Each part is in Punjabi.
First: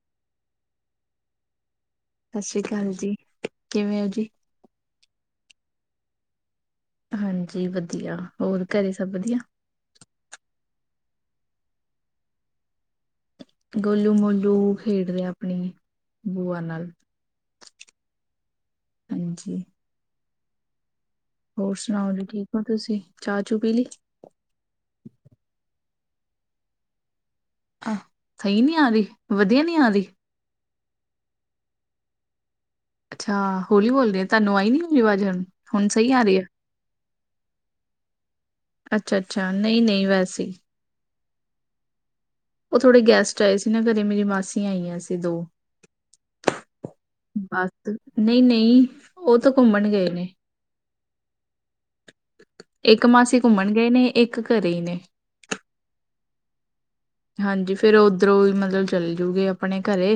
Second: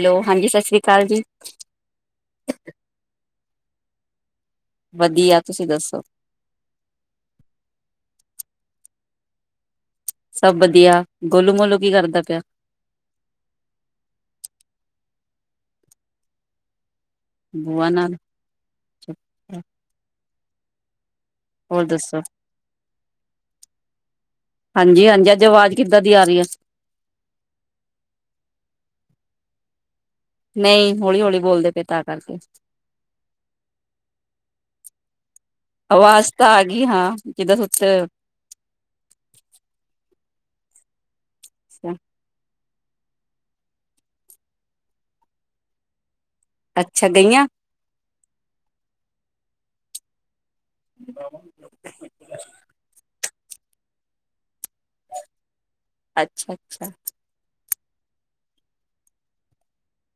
ਹੈਲੋ, ਹਾਂਜੀ ਸਤਿ ਸ਼੍ਰੀ ਕਾਲ ਜੀ। ਸਤਿ ਸ੍ਰੀ ਕਾਲ ਜੀ, ਕਿਵੇਂ ਔ ਜੀ? ਵਧੀਆ, ਤੁਸੀਂ ਦੱਸੋ? ਹਾਂਜੀ, ਵਧੀਆ। ਹੋਰ ਘਰੇ ਸਭ ਵਧੀਆ? ਸਭ ਵਧੀਆ, ਗੋਲੂ-ਮੋਲੂ ਕੀ ਕਰਦਾ ਪਿਆ? ਗੋਲੂ-ਮੋਲੂ ਖੇਡ ਰਿਐ ਆਪਣੀ ਬੂਆ ਨਾਲ। ਬੂਆ ਨਾਲ। ਹਾਂਜੀ। ਹੋਰ ਸੁਣਾਓ ਜੀ, ਠੀਕ ਹੋ ਤੁਸੀਂ? ਚਾ-ਚੂ ਪੀ ਲੀ? ਹਾਂਜੀ ਹਾਂਜੀ, ਅੱਜ ਆਵਾਜ਼ ਕਿੱਦਾਂ ਦੀ ਆ ਰੀ ਐ। ਅ ਸਹੀ ਨੀ ਆ ਰੀ, ਵਧੀਆ ਨੀ ਆਰੀ? ਨਹੀਂ, ਹੌਲੀ-ਹੌਲੀ ਬੋਲਦੇ ਪਏ ਤਾਂ ਕਰਕੇ। ਅੱਛਾ ਹਾਂ, ਹੋਲੀ ਬੋਲਦੀ ਆ ਤੁਹਾਨੂੰ ਆਈ ਨੀ ਮੇਰੀ ਆਵਾਜ਼ ਹੁਣ। ਹੁਣ ਸਹੀ ਆ ਆਵਾਜ਼ ਰਹੀ ਏ? ਤਾਂ ਗਈ ਹਾਂ ਜਿੱਦਾਂ ਸੁੱਤੇ ਅੱਛਾ ਅੱਛਾ, ਨਹੀਂ ਨਹੀਂ ਵੈਸੇ ਹੀ। ਅੱਛਾ। ਔ ਥੋੜੇ ਗੈਸਟ ਆਏ ਸੀ ਨਾ ਘਰੇ, ਮੇਰੀ ਮਾਸੀਆਂ ਆਈਆਂ ਸੀ ਦੋ। ਅੱਛਾ, ਗਈਆਂ? ਆਤ ਨਹੀਂ ਨਹੀਂ, ਓਹ ਤਾਂ ਘੁੰਮਣ ਗਏ ਨੇ। ਜਗਾਵਾਂ ਵੀ ਕਿਓਂ? ਇੱਕ ਮਾਸੀ ਘੁੰਮਣ ਗਏ ਨੇ ਇੱਕ ਘਰੇ ਈ ਨੇ। ਅੱਛਾ, ਅੱਛਾ। ਹਾਂਜੀ ਫੇਰ ਔ ਓਧਰੋਂ ਈ ਮਤਲਬ ਚੱਲ ਜੂਗੇ ਆਪਣੇ ਘਰੇ,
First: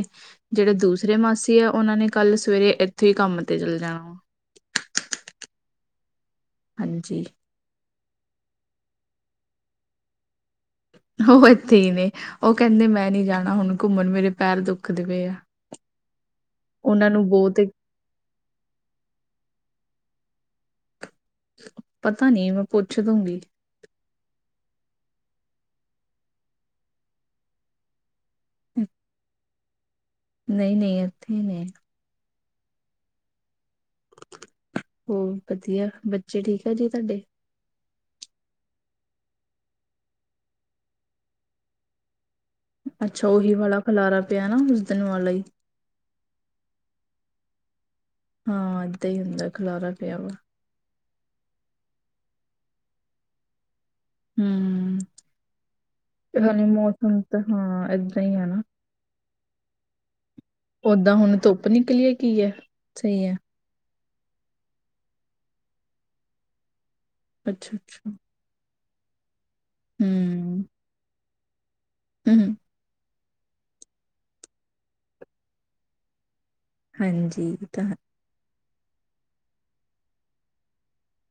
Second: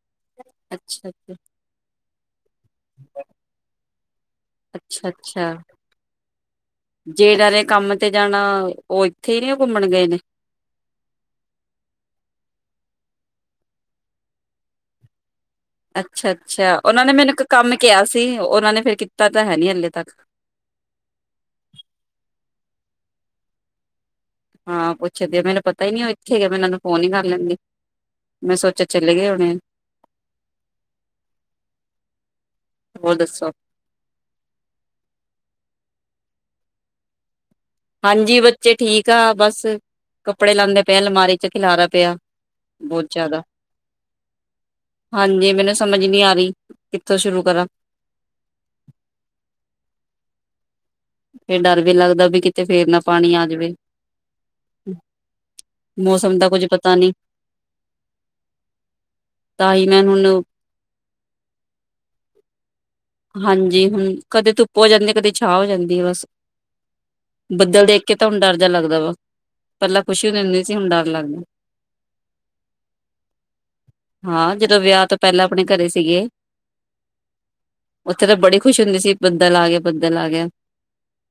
ਜੇੜੇ ਅੱਛਾ ਦੂਸਰੇ ਅੱਛਾ ਮਾਸੀ ਐ ਉਹਨਾਂ ਨੇ ਕੱਲ ਸਵੇਰੇ ਏਥੋਂ ਈ ਕੰਮ ਤੇ ਚੱਲ ਜਾਣਾ ਵਾ। ਅੱਛਾ ਅੱਛਾ, ਹਾਂਜੀ ਜੇ ਦਾ ਦੇ ਕੰਮ ਤੇ ਜਾਣਾ, ਔ ਏਥੇ ਹੀ ਨੇ ਘੁੰਮਣ ਗਏ ਨੇ? ਉਹ ਇੱਥੇ ਹੀ ਨੇ, ਉਹ ਕਹਿੰਦੇ ਮੈਂ ਨੀ, ਜਾਣਾ ਹੁਣ ਘੁੰਮਣ ਮੇਰੇ ਪੈਰ ਦੁੱਖਦੇ ਪਏ ਆ। ਅੱਛਾ ਅੱਛਾ, ਉਹਨਾਂ ਨੇ ਨੂੰ ਮੈਨੂੰ ਇੱਕ ਬਹੁਤ ਕੰਮ ਕਿਹਾ ਸੀ, ਉਹਨਾਂ ਨੇ ਫੇਰ ਕੀਤਾ ਤਾਂ ਹੈ ਨੀ ਹਾਲੇ ਤੱਕ। ਪਤਾ ਨੀ, ਮੈਂ ਪੁੱਛ ਦੂਗੀ। ਹਾਂ ਪੁੱਛਦੇ ਊ, ਮੈਨੂੰ ਪਤਾ ਹੀ ਨੀ ਉਹ ਇੱਥੇ ਐ, ਮੈਂ ਉਹਨਾਂ ਨੂੰ ਫੋਨ ਨੀ ਕਰ ਲੈਂਦੀ। ਮੈਂ ਸੋਚਿਆਂ ਚਲੇਂ ਗਏ ਹੋਣੇ ਐ‌। ਨਈ ਨਈ ਇੱਥੇ ਹੀ ਨੇ। ਹੋਰ ਦੱਸੋਂ? ਹੋਰ ਵਧੀਆ, ਬੱਚੇ ਠੀਕ ਆ ਜੀ ਤੁਹਾਡੇ? ਹਾਂਜੀ, ਬੱਚੇ ਠੀਕ ਆ, ਬਸ ਕੱਪੜੇ ਲਾਉਂਦੇ ਪਏ ਆ ਆਲਮਾਰੀ ਚ ਖਿਲਾਰਾ ਪਿਆ। ਬਹੁਤ ਅੱਛਾ ਜ਼ਿਆਦਾ ਉਹੀ ਵਾਲਾ ਖਲਾਰਾ ਪਿਆ ਨਾ, ਉਸ ਦਿਨ ਵਾਲਾ ਹੀ। ਹਾਂਜੀ ਮੈਨੂੰ ਸਮਝ ਹੀ ਨੀ ਆ ਰਹੀ, ਕਿੱਥੋਂ ਸ਼ੁਰੂ ਕਰਾਂ? ਹਾਂ, ਏਦਾਂ ਹੀ ਹੁੰਦਾ ਐ, ਖੁਲਾਰਾ ਪਿਆ ਵਾ। ਫਿਰ ਡਰ ਵੀ ਲੱਗਦਾ, ਵੀ ਕਿਤੇ ਫੇਰ ਨਾ ਪਾਣੀ ਆ ਜਾਵੇ। ਹੂੰ, ਮੌਸਮ ਦਾ ਕੁੱਝ ਹਲੇ ਪਤਾ ਨੀ ਮੌਸਮ ਤਾਂ ਹਾਂ ਏਦਾਂ ਹੀ ਐ। ਤਾਂਹੀ ਮੈਂ ਹੁਣ ਓਦਾਂ ਹੁਣ ਧੁੱਪ ਨਿਕਲੀ ਐ ਕੀ ਐ ਸਹੀ ਐ। ਹਾਂਜੀ ਹੁਣ ਕਦੇ ਧੁੱਪ ਹੋ ਜਾਂਦੀ, ਕਦੀ ਛਾਂ ਹੋ ਜਾਂਦੀ ਐ ਬਸ। ਅੱਛਾ ਬੱਦਲ ਦੇਖ ਅੱਛਾ ਕੇ ਤਾਂ ਹੁਣ ਡਰ ਜਾ ਲੱਗਦਾ ਵਾ। ਪਹਿਲਾਂ ਖੁਸ਼ੀ ਹੁੰਦੀ ਸੀ, ਹੁਣ ਡਰ ਲੱਗਦਾ। ਹੂ ਹੂ ਹਾਂ, ਜਦੋਂ ਵਿਆਹ ਤੋਂ ਪਹਿਲਾਂ ਆਪਣੇ ਘਰੇ ਸੀਗੇ। ਹਾਂਜੀ, ਇਹ ਤਾਂ ਹੈ। ਉੱਥੇ ਤਾਂ ਬੜੀ ਖੁਸ਼ੀ ਹੁੰਦੀ ਸੀ, ਬੱਦਲ ਆ ਗਿਆ ਬੱਦਲ ਆ ਗਿਆ,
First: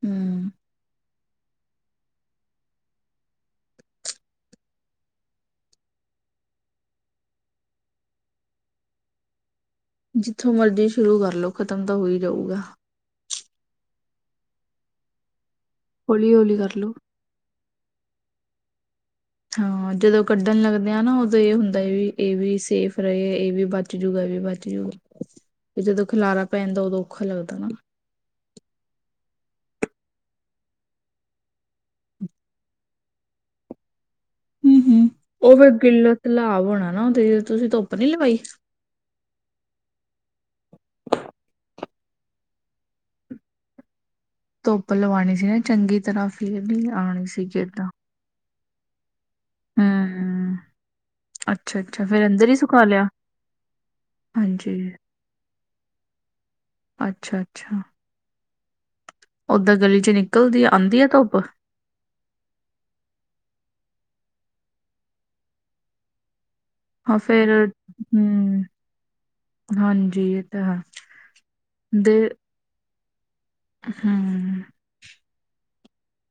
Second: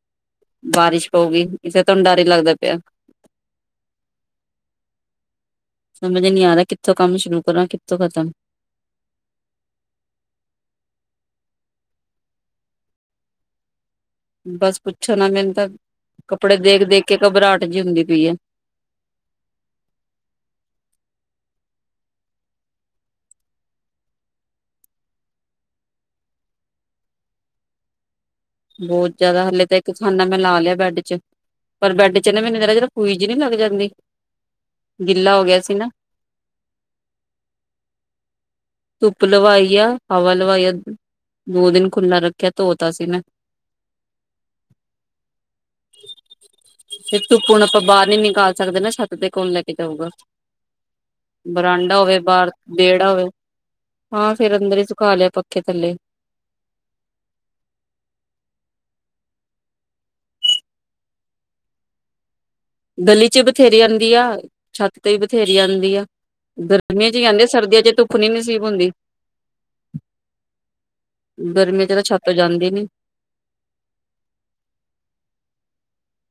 ਹਮ ਬਾਰਿਸ਼ ਪਊਗੀ, ਇਥੇ ਤੇ ਹੁਣ ਡਰ ਹੀ ਲੱਗਦਾ ਪਿਆ। ਸਮਝ ਇ ਨੀ ਆ ਰਿਹਾਂ, ਕਿੱਥੋਂ ਕੰਮ ਸ਼ੁਰੂ ਕਰਾਂ ਕਿੱਥੋਂ ਖ਼ਤਮ। ਜਿੱਥੋਂ ਮਰਜ਼ੀ ਸ਼ੁਰੂ ਕਰਲੋ, ਖਤਮ ਤਾਂ ਹੋਈ ਜਾਊਗਾ। ਬਸ ਪੁੱਛਣ ਨਾ, ਮੈਨੂੰ ਤਾਂ ਹੌਲੀ ਹੌਲੀ ਕੱਪੜੇ ਕਰ ਦੇਖ ਲੋ ਦੇਖ ਕੇ ਘਬਰਾਹਟ ਜਿਹੀ ਹੁੰਦੀ ਪਈ ਐ। ਹਾਂ, ਜਦੋਂ ਕੱਢਣ ਲੱਗਦੇ ਆ ਨਾ, ਉਦੋਂ ਇਹ ਹੁੰਦਾ ਐ ਵੀ ਇਹ ਵੀ ਸੇਫ ਰਹੇ, ਇਹ ਵੀ ਬਚ ਬਚ ਜੂਗਾ ਇਹ ਵੀ ਬੱਚ ਜੂਗਾ, ਫਿਰ ਜਦੋਂ ਖਿਲਾਰਾ ਪੈੈਂਦਾ ਉਦੋਂ ਔਖਾ ਲੱਗਦਾ ਨਾ। ਬਹੁਤ ਜ਼ਿਆਦਾ, ਹਾਲੇ ਤਾਂ ਇੱਕ ਖਾਨਾ ਮੈਂ ਲਾ ਲਿਆ ਬੈਡ ਚ। ਪਰ ਬੈਡ ਚ ਨਾ ਮੈਂਨੂੰ ਜ਼ਰਾ ਜ਼ਰਾ ਫੁਈ ਜੀ ਨਹੀਂ ਲੱਗ ਜਾਂਦੀ। ਹੂ ਹੂ, ਗਿੱਲਾ ਹੋ ਉਹ ਗਿਆ ਫੇ ਸੀ ਨਾ ਗਿੱਲਤ ਸਲਾਬ ਹੋਣਾ ਨਾ ਉਹਦੇ, ਤੁਸੀਂ ਧੁੱਪ ਨੀ ਲਵਾਈ? ਧੁੱਪ ਲਵਾਈ ਆ, ਹਵਾ ਲਵਾਈ ਆ, ਦੋ ਦਿਨ ਖੁੱਲਾ ਰੱਖਿਆ, ਧੋਤਾ ਸੀ ਮੈਂ। ਧੁੱਪ ਲਵਾਉਣੀ ਸੀ ਨਾ ਚੰਗੀ ਤਰ੍ਹਾਂ, ਫੇਰ ਨੀ ਆਉਣੀ ਸੀ ਕਿਟਾ। ਪਾਨੀ ਨਿਕਾਲ ਸਕਦੇ ਨਾ, ਛੱਤ ਤੇ ਕੌਣ ਲੈ ਕੇ ਜਾਊਗਾ, ਹਮ ਅੱਛਾ ਬਰਾਂਡਾ ਅੱਛਾ ਹੋਵੇ ਫੇਰ ਅੰਦਰ ਬਾਹਰ ਹੀ ਸੁਕਾ ਲਿਆ ਵੇੜਾ ਹੋਵੇ। ਹਾਂ ਫੇਰ ਹਾਂਜੀ, ਅੰਦਰ ਹੀ ਸੁਖਾ ਲੇ, ਪੱਖੇ ਥੱਲੇ। ਅੱਛਾ ਅੱਛਾ। ਓਧਰ ਗਲੀ ਚ ਨਿਕਲਦੀ ਐ, ਆਉਂਦੀ ਆ ਧੁੱਪ? ਗਲੀ ਚ ਬਥੇਰੀ ਆਦੀ ਆ, ਛੱਤ ਤੇ ਵੀ ਬਥੇਰੀ ਆਂਦੀ ਆ, ਧਰ ਗਰਮੀਆਂ ਚ ਹਾਂ, ਹੀ ਆਂਦੀ ਐ, ਫੇਰ ਸਰਦੀਆਂ ਚ ਧੁੱਪ ਨੀ ਹੂੰ, ਨਸੀਬ ਹੁੰਦੀ। ਹਾਂਜੀ ਇਹ ਤਾਂ ਹੈ, ਗਰਮੀ ਚ ਤਾਂ ਛੱਤ ਤੋ ਜਾਂਦੀ ਨੀ। ਹਾਂ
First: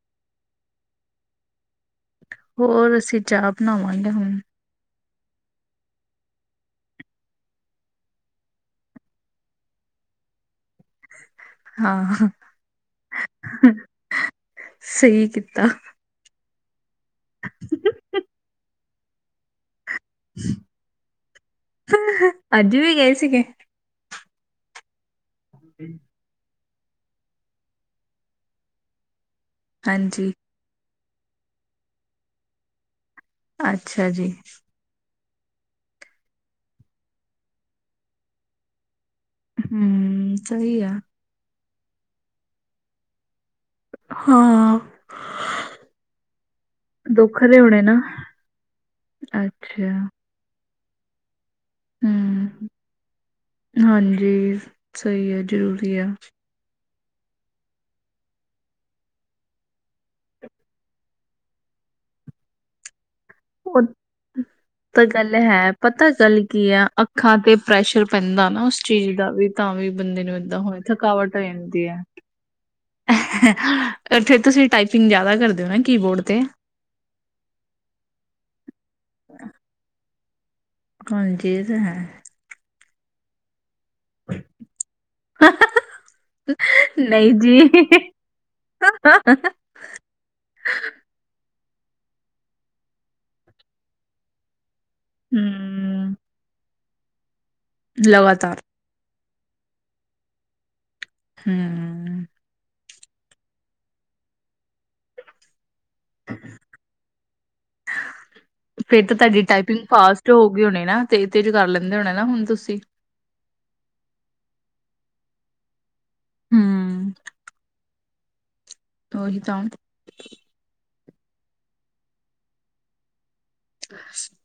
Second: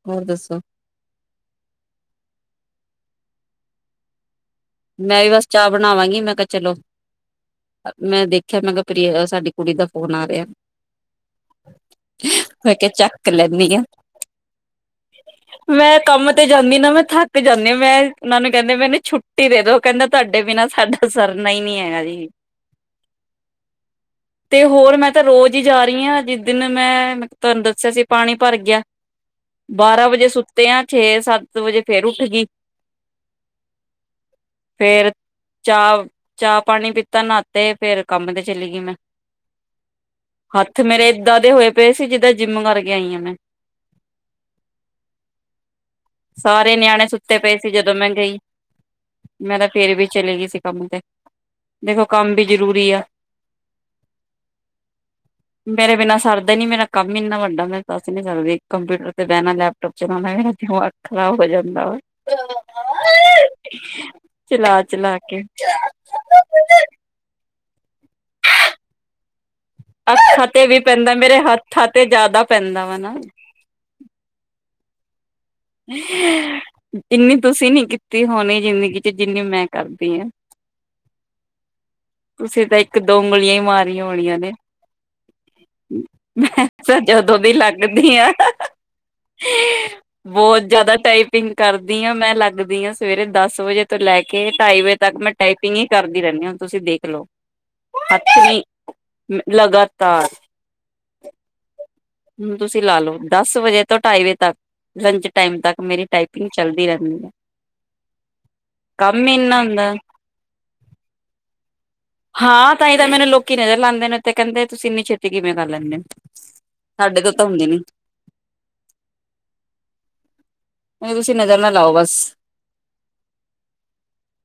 ਹੋਰ ਦੱਸੋਂ? ਹੋਰ ਅਸੀਂ ਚਾਹ ਬਣਾਵਾਂਗੇ ਹੁਣ। ਮੈਂ ਵੀ ਬਸ ਚਾਹ ਬਣਾਵਾਂਗੀ, ਮੈਂ ਕਿਹਾ ਚਲੋਂ ਮੈਂ ਦੇਖਿਆ ਮੈਂ ਕਿਹਾ ਪ੍ਰ ਸਾਡੀ ਕੁੜੀ ਦਾ ਫੋਨ ਆ ਰਿਆ। ਹਾਂ, ਮੈਂ ਕਿਹਾ ਚੱਕ ਲੈਂਨੀਂ ਆ, ਸਹੀ ਕੀਤਾ। ਮੈਂ ਕੰਮ ਤੇ ਜਾਂਨੀ ਨਾ, ਮੈਂ ਥੱਕ ਜਾਂਨੀ, ਮੈਂ ਉਹਨਾਂ ਨੂੰ ਕਹਿੰਦੀ ਮੈਨੂੰ ਛੁੱਟੀ ਦੇ ਦੋ, ਉਹ ਕਹਿੰਦੇ ਤੂਹਾਡੇ ਬਿਨਾਂ ਸਾਡਾ ਸਰਨਾ ਹੀ ਨੀ ਹੈਗਾ ਜੀ। ਅੱਜ ਵੀ ਗਏ ਸੀਗੇ? ਤੇ ਹੋਰ ਮੈ ਤਾਂ ਰੋਜ਼ ਹੀ ਜਾ ਰਹੀ ਹਾਂ ਜਿ- ਦਿਨ ਮੈਂ ਤੁਹਾਨੂੰ ਦੱਸਿਆ ਸੀ ਪਾਣੀ ਭਰ ਗਿਆ, ਬਾਰਾਂ ਵਜੇ ਹਾਂਜੀ, ਸੁੱ- ਤੇ ਆ ਛੇ ਸੱਤ ਵਜੇ ਫੇਰ ਉੱਠ ਗਈ। ਅਛਾ ਜੀ- ਫੇਰ ਚਾਹ- ਚਾਹ ਪਾਣੀ ਪੀਤਾ ਨਹਾਤੇ ਫੇਰ ਕੰਮ ਤੇ ਚਲੀ ਗਈ ਮੈ- ਹੂੰ, ਸਹੀ ਹੱਥ ਆ, ਮੇਰੇ ਏਦਾਂ ਦੇ ਹੋਏ ਪਏ ਸੀ ਜਿੱਦਾਂ ਜਿੰਮ ਕਰਕੇ ਆਈ ਹਾਂ ਮੈ- ਹਾਂ- ਸਾਰੇ ਨਿਆਣੇ ਸੁੱਤੇ ਪਏ ਦੁੱਖਦੇ ਸੀ ਹੋਣੇ ਜਦੋ ਨਾ, ਮੈਂ ਗਈ। ਮੈ ਤਾਂ ਫੇਰ ਅੱਛਾ, ਵੀ ਚਲੀ ਗਈ ਸੀ ਕਮ ਤੇ, ਦੇਖੋ ਕਮ ਵੀ ਹੂੰ, ਜ਼ਰੂਰੀ ਆ। ਹਾਂਜੀ ਸਹੀ ਹੈ। ਜ਼ਰੂਰੀ ਹੈ। ਬਿਨਾ ਸਰਦਾ ਨੀ, ਮੇਰਾ ਕਮ ਹੀ ਇਨਾ ਵਡਾ ਮੈ ਦੱਸ ਨੀ ਸਕਦੀ ਕੰਪਿਊਟਰ ਤੇ ਬਹਿਣਾ ਲੈਪਟੋਪ ਚਲਾਉਣਾ ਮੇਰਾ ਦਿਮਾਗ- ਖਰਾਬ ਹੋ ਜਾਂਦਾ ਵਾ- ਹੋਰ ਤਾਂ ਚਲਾ-ਚਲਾ ਗੱਲ ਕੇ। ਹੈ। ਪਤਾ ਗੱਲ ਕੀ ਆ ਅੱਖਾਂ ਤੇ ਪ੍ਰੈਸ਼ਰ ਪੈਂਦਾ ਨਾ ਉਸ ਚੀਜ ਦਾ ਵੀ। ਤਾਂ ਵੀ ਬੰਦੇ ਨੂੰ ਅੱਖਾਂ ਏਦਾਂ ਤੇ ਵੀ ਹੋਏ ਪੈਂਦਾ ਥਕਾਵਟ ਮੇਰੇ ਹੱਥਾਂ ਤੇ ਜਿਆਦਾ ਪੈਂਦਾ ਵਾ ਨਾ- ਹਾ ਓਥੇ ਤੁਸੀ ਟਾਈਪਿੰਗ ਜਿਆਦਾ ਕਰਦੇ ਓ ਨਾ ਕੀਬੋਰਡ ਤੇ। ਇੰਨੀ ਤੁਸੀ ਨੀ ਕੀਤੀ ਹੋਣੀ ਜ਼ਿੰਦਗੀ 'ਚ ਜਿੰਨੀ ਮੈ ਕਰਦੀ ਆਂ। ਹਾਂਜੀ ਏ ਤਾ ਹੈ। ਤੁਸੀ ਤਾ ਇਕ ਦੋ ਉਗਲੀਆਂ ਈ ਮਾਰੀਆਂ ਹੋਣੀਆਂ ਨੇ। ਮੈਂ ਤਾ ਨਹੀਂ ਜਦੋਂ ਦੀ ਜੀ ਲੱਗਦੀ ਆਂ ਹ ਬੌਤ ਜਿਆਦਾ ਟਾਈਪਿੰਗ ਕਰਦੀ ਆਂ ਮੈ ਲਗਦੀ ਆਂ ਸਵੇਰੇ ਦਸ ਵਜੇ ਤੋਂ ਲੈ ਕੇ ਢਾਈ ਵਜੇ ਤੱਕ ਮੈ ਟਾਈਪਿੰਗ ਈ ਹਮ ਕਰਦੀ ਰੈਨੀ ਆਂ ਹੁਣ ਤੁਸੀ ਦੇਖ ਲੋ ਹੱਥ ਲਗਾਤਾਰ ਨਹੀ ਲਗਾਤਾਰ। ਹੂੰ ਹੁਨ ਤੁਸੀ ਲਾ ਲੋੋ ਦਸ ਵਜੇ ਤੋ ਢਾਈ ਵਜੇ ਤੱਕ ਲੰਚ ਟਾਈਮ ਤੱਕ ਮੇਰੀ ਟਾਈਪਿੰਗ ਚਲਦੀ ਰਹਿੰਦੀ ਆ ਫਿਰ ਤਾਂ ਕੰਮ ਈ ਤੁਹਾਡੀ ਇੰਨਾ ਟਾਈਪਿੰਗ ਹੁੰਦਾ ਫਾਸਟ ਹੋ ਗਏ ਹੋਣੇ ਨਾ ਤੇ ਤੇਰੇ ਕਰ ਲੈਂਦੇ ਹੋਣੇ ਨਾ ਹੁਣ ਹਾਂ, ਤੁਸੀਂ ਤਾਂਈ ਤਾਂ ਮੈਨੂੰ ਲੋਕੀ ਨਜਰ ਲਾਂਦੇ ਨੇ ਤੇ ਕੈਂਦੇ ਤੁਸੀ ਏਨੀ ਛੇਤੀ ਕਿਵੇ ਕਰ ਲੈਨੇ ਓ। ਹਮ ਸਾਡੇ ਤੋ ਤਾ ਹੁੰਦੀ ਨੀ। ਓਹੀ ਤਾਂ ਓਂ ਤੁਸੀਂ ਨਜ਼ਰ ਨਾ ਲਾਓ ਬਸ।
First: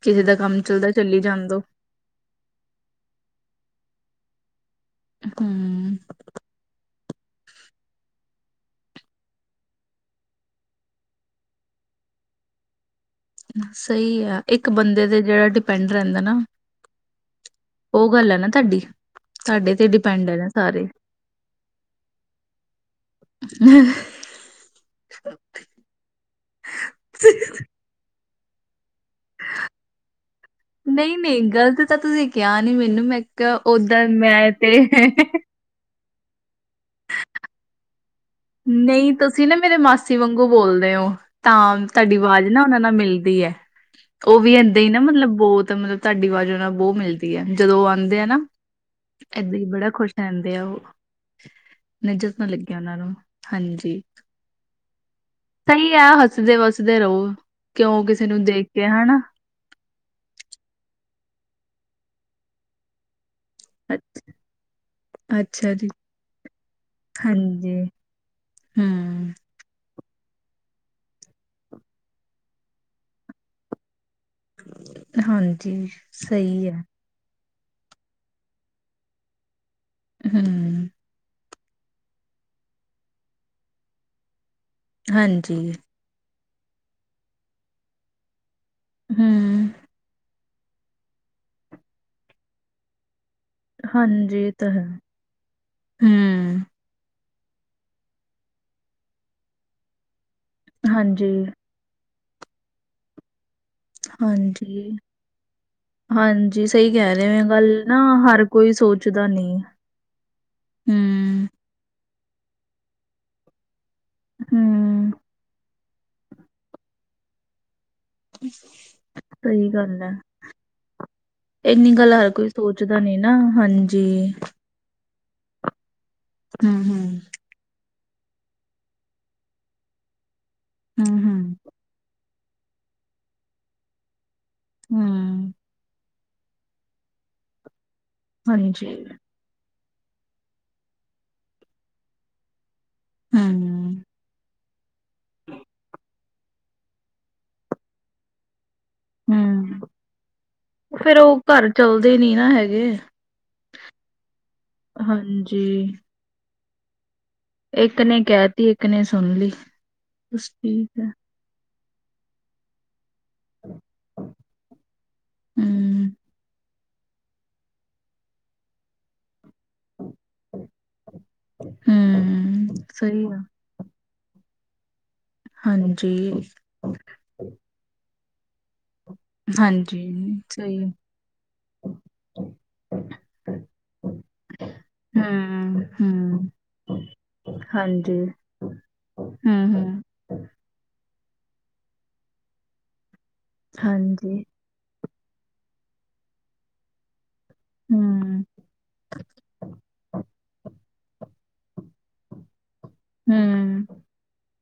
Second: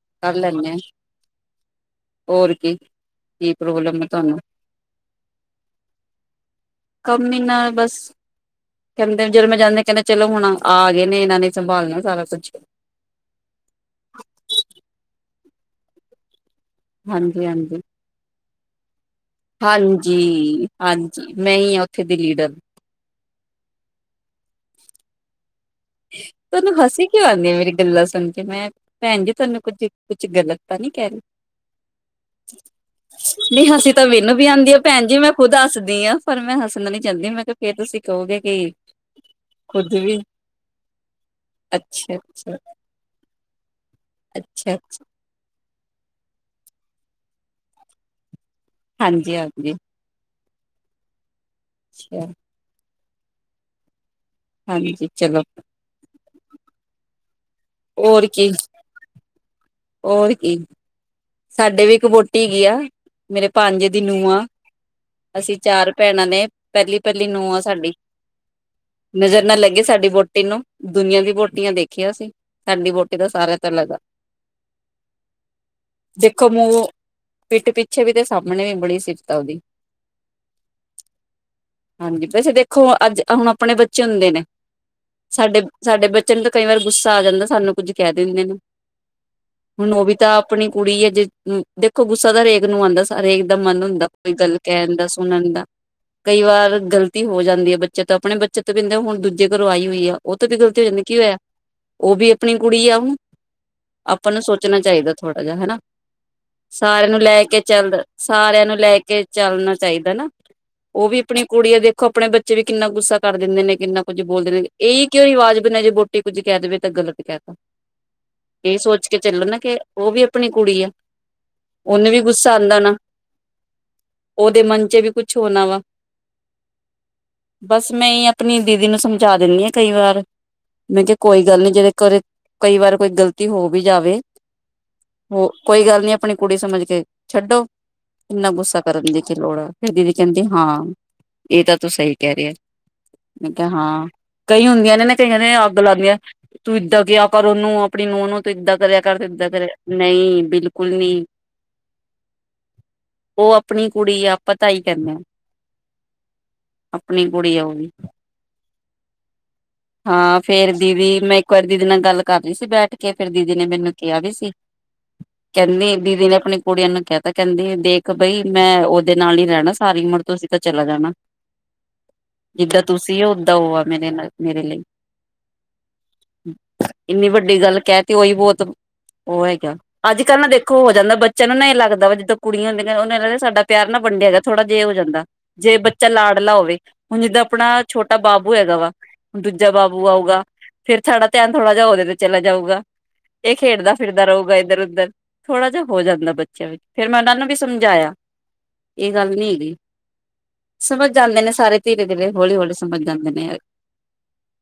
ਕਿਸੇ ਕਰ ਦਾ ਕੰਮ ਲੈਂਦੇ ਆ ਚੱਲਦੈ ਚੱਲੀ ਜਾਣ ਦੋ। ਹੋਰ ਕੀ, ਕੀ ਪ੍ਰੋਬਲਮ ਐ ਤਾਨੂੰ ਹੂੰ ਕਮ ਇ ਨਾ ਬਸ ਕੈਂਦੇ ਜਦੋ ਮੈ ਜਾਂਦੀ ਕੈਂਦੇ ਚਲੋ ਹੁਣ ਆ ਗਏ ਨੇ ਇਨਾ ਨੇ ਸੰਭਾਲਣਆ ਸਾਰਾ ਕੁੱਛ। ਸਈ ਆ ਏਕ ਬੰਦੇ ਦੇ ਜਿਹੜਾ ਡਿਪੈਂਡ ਰੈਂਦਾ ਨਾ ਹਾਂਜੀ- ਹਾਂਜੀ। ਓ ਗੱਲ ਐ ਨਾ ਥਾਡੀ। ਹਾਂਜੀ- ਹਾਂਜੀ ਮੈਂ ਈ ਆਂ ਉਥੇ ਦੀ ਲੀਡਰ। ਹ [unintelligible] [inaudible] ਤਾਨੂੰ ਹਸੀ ਕਿਉ ਆਂਦੀ ਆ ਮੇਰੀ ਗੱਲਾਂ ਸੁਣ ਕੇ ਮੈ ਭੈਣ ਜੀ, ਤਾਨੂੰ ਕੁੱਝ ਕੁਛ ਗਲਤ ਤਾਂ ਨੀ ਕੈ ਨਹੀਂ ਰੀ। ਨਹੀਂ ਗਲਤ ਤਾਂ ਤੁਸੀਂ ਕਿਹਾ ਨਹੀਂ ਮੈਨੂੰ ਮੈਂ ਕਿਹਾ ਨੀ ਹਸੀ ਤਾ ਓਦਾਂ ਮੈਨੂੰ ਵੀ ਮੈਂ ਤੇ ਆਉਦੀ ਆ ਭੈਣ ਜੀ ਮੈ ਖੁਦ ਹੱਸਦੀ ਆਂ। ਪਰ ਮੈ ਹੱਸਣਾ ਨੀ ਚਾਂਦੀ ਮੈ ਕਿਆ ਫੇਰ ਤੁਸੀ ਕਓਗੇ ਨਈ ਤੁਸੀ ਨਾ ਮੇਰੇ ਮਾਸੀ ਵਾਂਗੂ ਬੋਲਦੇ ਔ। ਤਾਂ ਅੱਛਾ ਤਾਡੀ ਵਾਜ਼ ਅੱਛਾ ਅੱਛਾ ਨਾ ਓਨਾ ਨਾਲ ਮਿਲਦੀ ਐ ਓ ਵੀ ਅੱਛਾ, ਇੱਦਾਂ ਈ ਨਾ ਮਤਲਬ ਬੌਤ ਮਤਲ ਤਾਡੀ ਵਾਜ਼ ਓਨਾ ਨਾਲ ਬੌ ਮਿਲਦੀ ਐ ਜਦੋਂ ਓ ਆਂਦੇ ਆ ਨਾ ਹਾਂਜੀ ਏਦਾਂ ਈ ਹਾਂਜੀ ਬੜਾ ਖੁਸ਼ ਰੈਂਦੇ ਆ ਓਹ ਅੱਛਾ ਨਜਤ ਨਾ ਲੱਗੇ ਓਨਾਂ ਨੂੰ ਹਾਂਜੀ। ਹਾਂਜੀ ਚਲੋ। ਸਈ ਆ, ਹੱਸਦੇ ਵੱਸਦੇ ਰਹੋ ਕਿਉਂ ਕਿਸੇ ਨੂੰ ਦੇਖ ਕੇ ਹਨਾ। ਔਰ ਕੀ ਸਾਡੇ ਵੀ ਇੱਕ ਵੋਟੀ ਹੈਗੀ ਆ, ਮੇਰੇ ਭਾਂਜੇ ਦੀ ਨੂੰਹ ਆ। ਅਸੀਂ ਅੱਛਾ ਜੀ। ਚਾਰ ਭੈਣਾਂ ਨੇ ਪੈਲ਼ੀ ਪੈਲ਼ੀ ਨੂੰਹ ਆ ਹਾਂਜੀ, ਸਾਡੀ। ਹੂੰ, ਨਜ਼ਰ ਨਾ ਲੱਗੇ ਸਾਡੀ ਵੋਟੀ ਨੂੰ। ਦੁਨੀਆਂ ਦੀ ਵੋਟੀਆਂ ਦੇਖੀਆਂ ਅਸੀਂ ਸਾਡੀ ਵੋਟੀ ਤਾ ਸਾਰਿਆ ਤੋ ਲੱਗ ਆ। ਹਾਂਜੀ ਦੇਖੋ ਸਹੀ ਹੈ। ਮੂੰਔ ਪਿੱਟ ਪਿੱਛੇ ਵੀ ਤੇ ਸਾਮਣੇ ਵੀ ਬੜੀ ਸਿਫ਼ਤ ਆ ਓਦੀ। ਹੂੰ ਹਾਂਜੀ, ਵੈਸੇ ਦੇਖੋ ਅੱਜ ਹੁਣ ਆਪਣੇ ਬੱਚੇ ਹੁੰਦੇ ਨੇ, ਹਾਂਜੀ, ਸਾਡੇ ਸਾਡੇ ਬੱਚੇ ਨੂੰ ਤਾਂ ਕਈ ਵਾਰ ਗੁੱਸਾ ਆ ਜਾਂਦਾ, ਸਾਨੂੰ ਕੁੱਝ ਕਹਿ ਦਿੰਦੇ ਨੇ। ਹੂੰ, ਹੁਣ ਉਹ ਵੀ ਤਾਂ ਆਪਣੀ ਕੁੜੀ ਹੈ, ਜੇ ਦੇਖੋ ਗੁੱਸਾ ਦਾ ਹਰੇਕ ਨੂੰ ਆਉਂਦਾ। ਹਰੇਕ ਦਾ ਮਨ ਹੁੰਦਾ ਕੋਈ ਹਾਂਜੀ ਇਹ ਗੱਲ ਤਾਂ ਹੈ। ਕਹਿਣ ਦਾ ਸੁਣਨ ਦਾ ਕਈ ਹੂੰ, ਵਾਰ ਗਲਤੀ। ਗਲਤੀ ਹੋ ਜਾਂਦੀ ਆ, ਬੱਚੇ ਤੋਂ ਆਪਣੇ ਬੱਚੇ ਤੋਂ ਵੀ ਹੋ ਜਾਂਦੀ ਹੁਣ ਦੂਜੇ ਘਰੋਂ ਆਈ ਹੋਈ ਆ, ਉਹ ਤੋਂ ਵੀ ਗਲਤੀ ਹੋ ਜਾਂਦੀ ਕੀ ਹਾਂਜੀ, ਹੋਇਆ? ਉਹ ਵੀ ਆਪਣੀ ਕੁੜੀਆ ਹੁਣ ਆਪਾਂ ਨੂੰ ਸੋਚਣਾ ਹਾਂਜੀ। ਚਾਹੀਦਾ ਥੋੜਾ ਜਿ ਹਨਾ। ਹਾਂਜੀ ਸਹੀ ਸਾਰਿਆਂ ਕਹਿ ਨੂੰ ਰਹੇ ਹੋ ਲੈ ਇਹ ਕੇ ਗੱਲ ਨਾ ਚੱਲ ਹਰ ਸਾਰਿਆਂ ਕੋਈ ਨੂੰ ਲੈ ਕੇ ਸੋਚਦਾ ਨਹੀਂ। ਚੱਲਣਾ ਚਾਹੀਦਾ ਨਾ। ਉਹ ਵੀ ਆਪਣੀ ਹੂੰ, ਕੁੜੀ ਆ, ਦੇਖੋ ਆਪਣੇ ਬੱਚੇ ਵੀ ਕਿੰਨਾ ਗੁੱਸਾ ਕਰ ਦਿੰਦੇ ਨੇ, ਕਿੰਨਾ ਕੁੱਝ ਬੋਲ ਦਿੰਦੇ ਨੇ ਇਹੀ। ਹੂੰ, ਕਿਉਂ ਆਵਾਜ਼ ਬਣਿਆ ਜੇ ਵੋਹਟੀ ਕੁੱਝ ਕਹਿ ਦੇਵੇ, ਤਾਂ ਗਲਤ ਕਹਿ ਤੇ ਇਹ ਸੋਚ ਕੇ ਚੱਲਣ ਨਾ ਸਹੀ ਕਿ। ਗੱਲ ਉਹ ਹੈ। ਵੀ ਆਪਣੀ ਕੁੜੀ ਆ। ਇੰਨੀ ਉਹਨੂੰ ਗੱਲ ਵੀ ਹਰ ਕੋਈ ਗੁੱਸਾ ਆਉਂਦਾ ਨਾ ਸੋਚਦਾ ਨੀ ਹਾਂਜੀ, ਉਹਦੇ ਮਨ ਵਿੱਚ ਵੀ ਕੁਛ ਹੋਣਾ ਵਾ। ਹੂੰ ਹੂੰ ਬਸ, ਮੈਂ ਐਹੀ ਆਪਣੀ ਦੀਦੀ ਨੂੰ ਸਮਝਾ ਦਿੰਦੀ ਹਾਂ ਕਈ ਵਾਰ। ਮੈਂ ਕਿਹਾ ਹੂੰ, ਕੋਈ ਹੂੰ। ਗੱਲ ਨੀ ਜਿਦੇ ਘਰੇ ਕਈ ਵਾਰ, ਕੋਈ ਗ਼ਲਤੀ ਹੋ ਵੀ ਜਾਵੇ। ਹੋ ਹੂੰ, ਕੋਈ ਗੱਲ ਨੀ, ਆਪਣੀ ਕੁੜੀ ਸਮਝ ਕੇ ਛੱਡੋ, ਇੰਨਾ ਗੁੱਸਾ ਹਾਂਜੀ, ਕਰਨ ਦੀ। ਲੋੜ ਆ ਫਿਰ ਦੀਦੀ ਕਹਿੰਦੀ ਹਾਂ, ਇਹ ਤਾਂ ਤੂੰ ਸਹੀ ਕਹਿ ਰਹੀ ਆ। ਮੈਂ ਕਿਹਾ ਹੂੰ, ਹਾਂ ਕਈ ਹੁੰਦੀਆਂ ਨੇ, ਕਈਆਂ ਨੇ ਅੱਗ ਲੱਗਦੀਆਂ ਤੂੰ ਇਦਾਂ ਕਿਹਾ ਕਰ ਉਹਨੂੰ ਆਪਣੀ ਨੂੰਹ ਨੂੰ ਤੇ ਇਦਾਂ ਕਰਿਆ। ਕਰ ਦੀਤਾ ਕਰੇ ਹੂੰ। ਨਹੀਂ ਬਿਲਕੁਲ ਫੇਰ ਨਹੀਂ। ਉਹ ਘਰ ਚਲਦੇ ਨੀ ਨਾ ਹੈਗੇ ਉਹ ਆਪਣੀ ਕੁੜੀ ਆ ਆਪਾਂ ਤਾਂ ਆਹੀ ਕਹਿੰਦੇ ਆ। ਹਾਂਜੀ। ਆਪਣੀ ਕੁੜੀ ਆ ਉਹ ਵੀ ਇੱਕ ਨੇ ਕਹਿ ਤੀ ਇੱਕ ਨੇ ਸੁਣ ਲਈ। ਹਾਂ ਬਸ ਫੇਰ ਠੀਕ ਹੈ ਦੀਦੀ, ਮੈਂ ਇੱਕ ਵਾਰੀ ਦੀਦੀ ਨਾਲ ਗੱਲ ਕਰ ਰਹੀ ਸੀ ਬੈਠ ਕੇ, ਕੇ ਫਿਰ ਦੀਦੀ ਨੇ ਮੈਨੂੰ ਕਿਹਾ ਵੀ ਸੀ। ਕਹਿੰਦੀ ਹਮ ਦੀਦੀ ਨੇ ਆਪਣੀ। ਕੁੜੀਆਂ ਨੂੰ ਕਹਿਤਾ ਕਹਿੰਦੀ ਦੇਖ ਬਈ ਮੈਂ ਉਹਦੇ ਨਾਲ ਹੀ ਰਹਿਣਾ ਸਾਰੀ ਉਮਰ ਤੁਸੀਂ ਤਾਂ ਚਲਾ ਜਾਣਾ। ਹਮ ਜਿੱਦਾਂ ਤੁਸੀਂ ਸਹੀ ਓਦਾਂ ਉਹ ਆ ਮੇਰੇ ਨਾਲ ਮੇਰੇ ਲਈ। ਹਾਂਜੀ ਇੰਨੀ ਵੱਡੀ ਗੱਲ ਕਹਿਤੀ ਉਹੀ ਬਹੁਤ ਉਹ ਹੈਗਾ। ਹਾਂਜੀ ਅੱਜ ਕੱਲ੍ਹ ਨਾ ਸਹੀ ਦੇਖੋ ਹੋ ਜਾਂਦਾ ਬੱਚਿਆਂ ਨੂੰ ਨਾ ਇਹ ਲੱਗਦਾ ਵਾ ਜਦੋਂ ਕੁੜੀਆਂ ਹੁੰਦੀਆਂ ਉਹਨੂੰ ਲੱਗਦਾ ਸਾਡਾ ਪਿਆਰ ਨਾ ਵੰਡਿਆ। ਥੋੜਾ ਜਿ ਹੋ ਜਾਂਦਾ ਜੇ ਹਮ ਬੱਚਾ ਹਮ ਲਾਡਲਾ ਹੋਵੇ ਹੁਣ ਜਿੱਦਾਂ ਆਪਣਾ ਛੋਟਾ ਹਾਂਜੀ ਬਾਬੂ ਹੈਗਾ ਵਾਂ। ਦੂਜਾ ਹਮ ਹਮ ਬਾਬੂ ਆਊਗਾ ਫੇਰ ਸਾਡਾ ਧਿਆਨ ਥੋੜ੍ਹਾ ਜਹਾ ਉਹਦੇ ਤੇ ਚਲਾ ਜਾਊਗਾ ਇਹ ਖੇਡਦਾ ਫਿਰਦਾ ਹਾਂਜੀ ਰਹੂਗਾ ਇੱਧਰ ਉੱਧਰ ਥੋੜਾ ਜਿਹਾ ਹੋ ਜਾਂਦਾ ਬੱਚਿਆਂ ਵਿੱਚ ਫਿਰ ਮੈਂ ਉਹਨਾਂ ਨੂੰ, ਵੀ ਸਮਝਾਇਆਂ ਹਮ ਇਹ ਗੱਲ ਨੀ ਹੈਗੀ। ਸਮਝ ਜਾਂਦੇ ਨੇ ਸਾਰੇ ਧੀਰੇ ਧੀਰੇ ਹੌਲੀ ਹੌਲੀ ਸਮਝ ਜਾਂਦੇ ਨੇ, ਹਮ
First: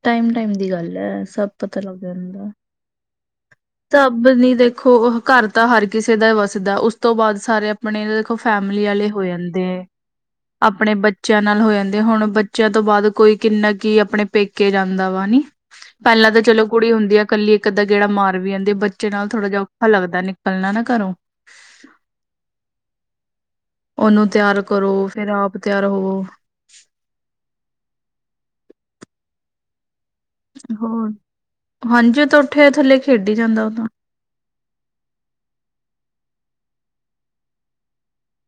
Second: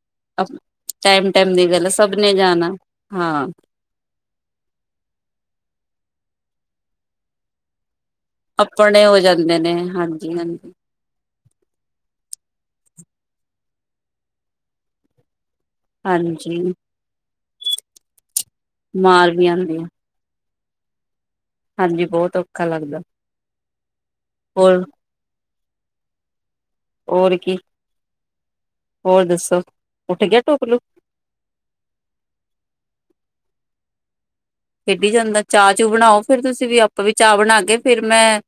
ਟਾਈਮ ਟਾਈਮ ਦੀ ਗੱਲ ਹੈ ਟਾਈਮ ਸਭ ਟਾਈਮ ਦੀ ਪਤਾ ਗੱਲ ਲੱਗ ਸਭ ਨੇ ਜਾਂਦਾ ਜਾਣਾ, ਹਾਂ ਸਭ ਨੀ ਦੇਖੋ ਘਰ ਤਾਂ ਹਰ ਕਿਸੇ ਦਾ ਹੀ ਵਸਦਾ, ਉਸ ਤੋਂ ਬਾਅਦ ਸਾਰੇ। ਆਪਣੇ ਦੇਖੋ ਫੈਮਲੀ ਆਪਣੇ ਵਾਲੇ ਹੋ ਜਾਂਦੇ ਨੇ ਆ, ਹਾਂਜੀ ਹਾਂਜੀ ਆਪਣੇ ਬੱਚੇ ਬੱਚਿਆਂ ਨਾਲ ਹੋ ਜਾਂਦੇ, ਹੁਣ ਬੱਚਿਆਂ ਤੋਂ ਬਾਅਦ ਕੋਈ ਕਿੰਨਾ ਕੀ ਆਪਣੇ ਪੇਕੇ ਜਾਂਦਾ ਵਾ। ਪਹਿਲਾਂ ਤਾਂ ਚਲੋ ਹਾਂਜੀ ਕੁੜੀ ਹੁੰਦੀ ਆ। ਇਕੱਲੀ ਇੱਕ ਅੱਧਾ ਗੇੜਾ ਮਾਰ ਵੀ ਜਾਂਦੀ ਹੈ, ਬੱਚੇ ਨਾਲ ਮਾਰ ਵੀ ਥੋੜ੍ਹਾ ਜਿਹਾ ਆਉਂਦੀ ਆ ਔਖਾ ਲੱਗਦਾ ਪਲਣਾ ਨਾ ਕਰੋ। ਹਾਂਜੀ, ਬਹੁਤ ਔਖਾ ਲੱਗਦਾ। ਉਹਨੂੰ ਤਿਆਰ ਹੋਰ ਕਰੋ, ਫਿਰ ਆਪ ਤਿਆਰ ਹੋਵੋ, ਹੋਰ ਕੀ। ਹੋਰ ਦੱਸੋ। ਉੱਠ ਗਿਆ ਟੋਕਲੂ ਹੋਰ ਹਾਂਜੀ ਉਹ ਤਾਂ ਉੱਠਿਆ ਥੱਲੇ ਖੇਡੀ ਜਾਂਦਾ ਉਹ ਤਾਂ। ਖੇਡੀ ਜਾਂਦਾ ਚਾਹ, ਚੂ ਬਣਾਓ ਫੇਰ ਤੁਸੀਂ ਵੀ ਆਪਾਂ ਵੀ ਚਾਹ ਬਣਾ ਕੇ ਫੇਰ ਮੈਂ।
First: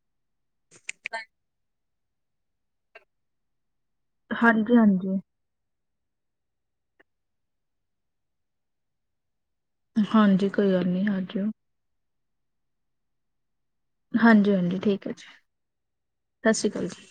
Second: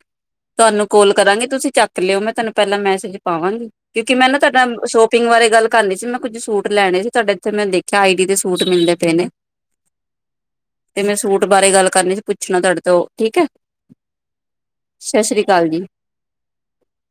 ਤੁਹਾਨੂੰ ਕਾਲ ਕਰਾਂਗੇ ਤੁਸੀਂ ਚੱਕ ਲਿਓ ਮੈਂ, ਤੁਹਾਨੂੰ ਪਹਿਲਾਂ ਮੈਸੇਜ ਪਾਵਾਂਗੀ। ਕਿਉਂਕਿ, ਮੈਂ ਨਾ ਤੁਹਾਡਾ ਹਾਂਜੀ ਹਾਂਜੀ ਸ਼ੋਪਿੰਗ ਬਾਰੇ ਗੱਲ। ਕਰਨੀ ਸੀ। ਮੈਂ ਕੁੱਝ ਸੂਟ ਲੈਣੇ ਸੀ। ਤੁਹਾਡੇ ਇੱਥੇ ਮੈਂ ਦੇਖਿਆ ਆਈ ਡੀ ਦੇ ਸੂਟ ਮਿਲਦੇ ਪਏ ਨੇ। ਹਾਂਜੀ। ਕੋਈ ਗੱਲ ਤੇ, ਨੀ ਮੈਂ ਹਾਂਜੀ ਸੂਟ ਬਾਰੇ ਗੱਲ ਕਰਨੀ ਸੀ ਪੁੱਛਣਾ ਤੁਹਾਡੇ ਤੋਂ ਠੀਕ ਹੈ। ਹਾਂਜੀ-ਹਾਂਜੀ ਠੀਕ ਹੈ ਸਤਿ ਜੀ, ਸ੍ਰੀ ਅਕਾਲ ਜੀ ਸਤਿ ਸ਼੍ਰੀ ਅਕਾਲ ਜੀ।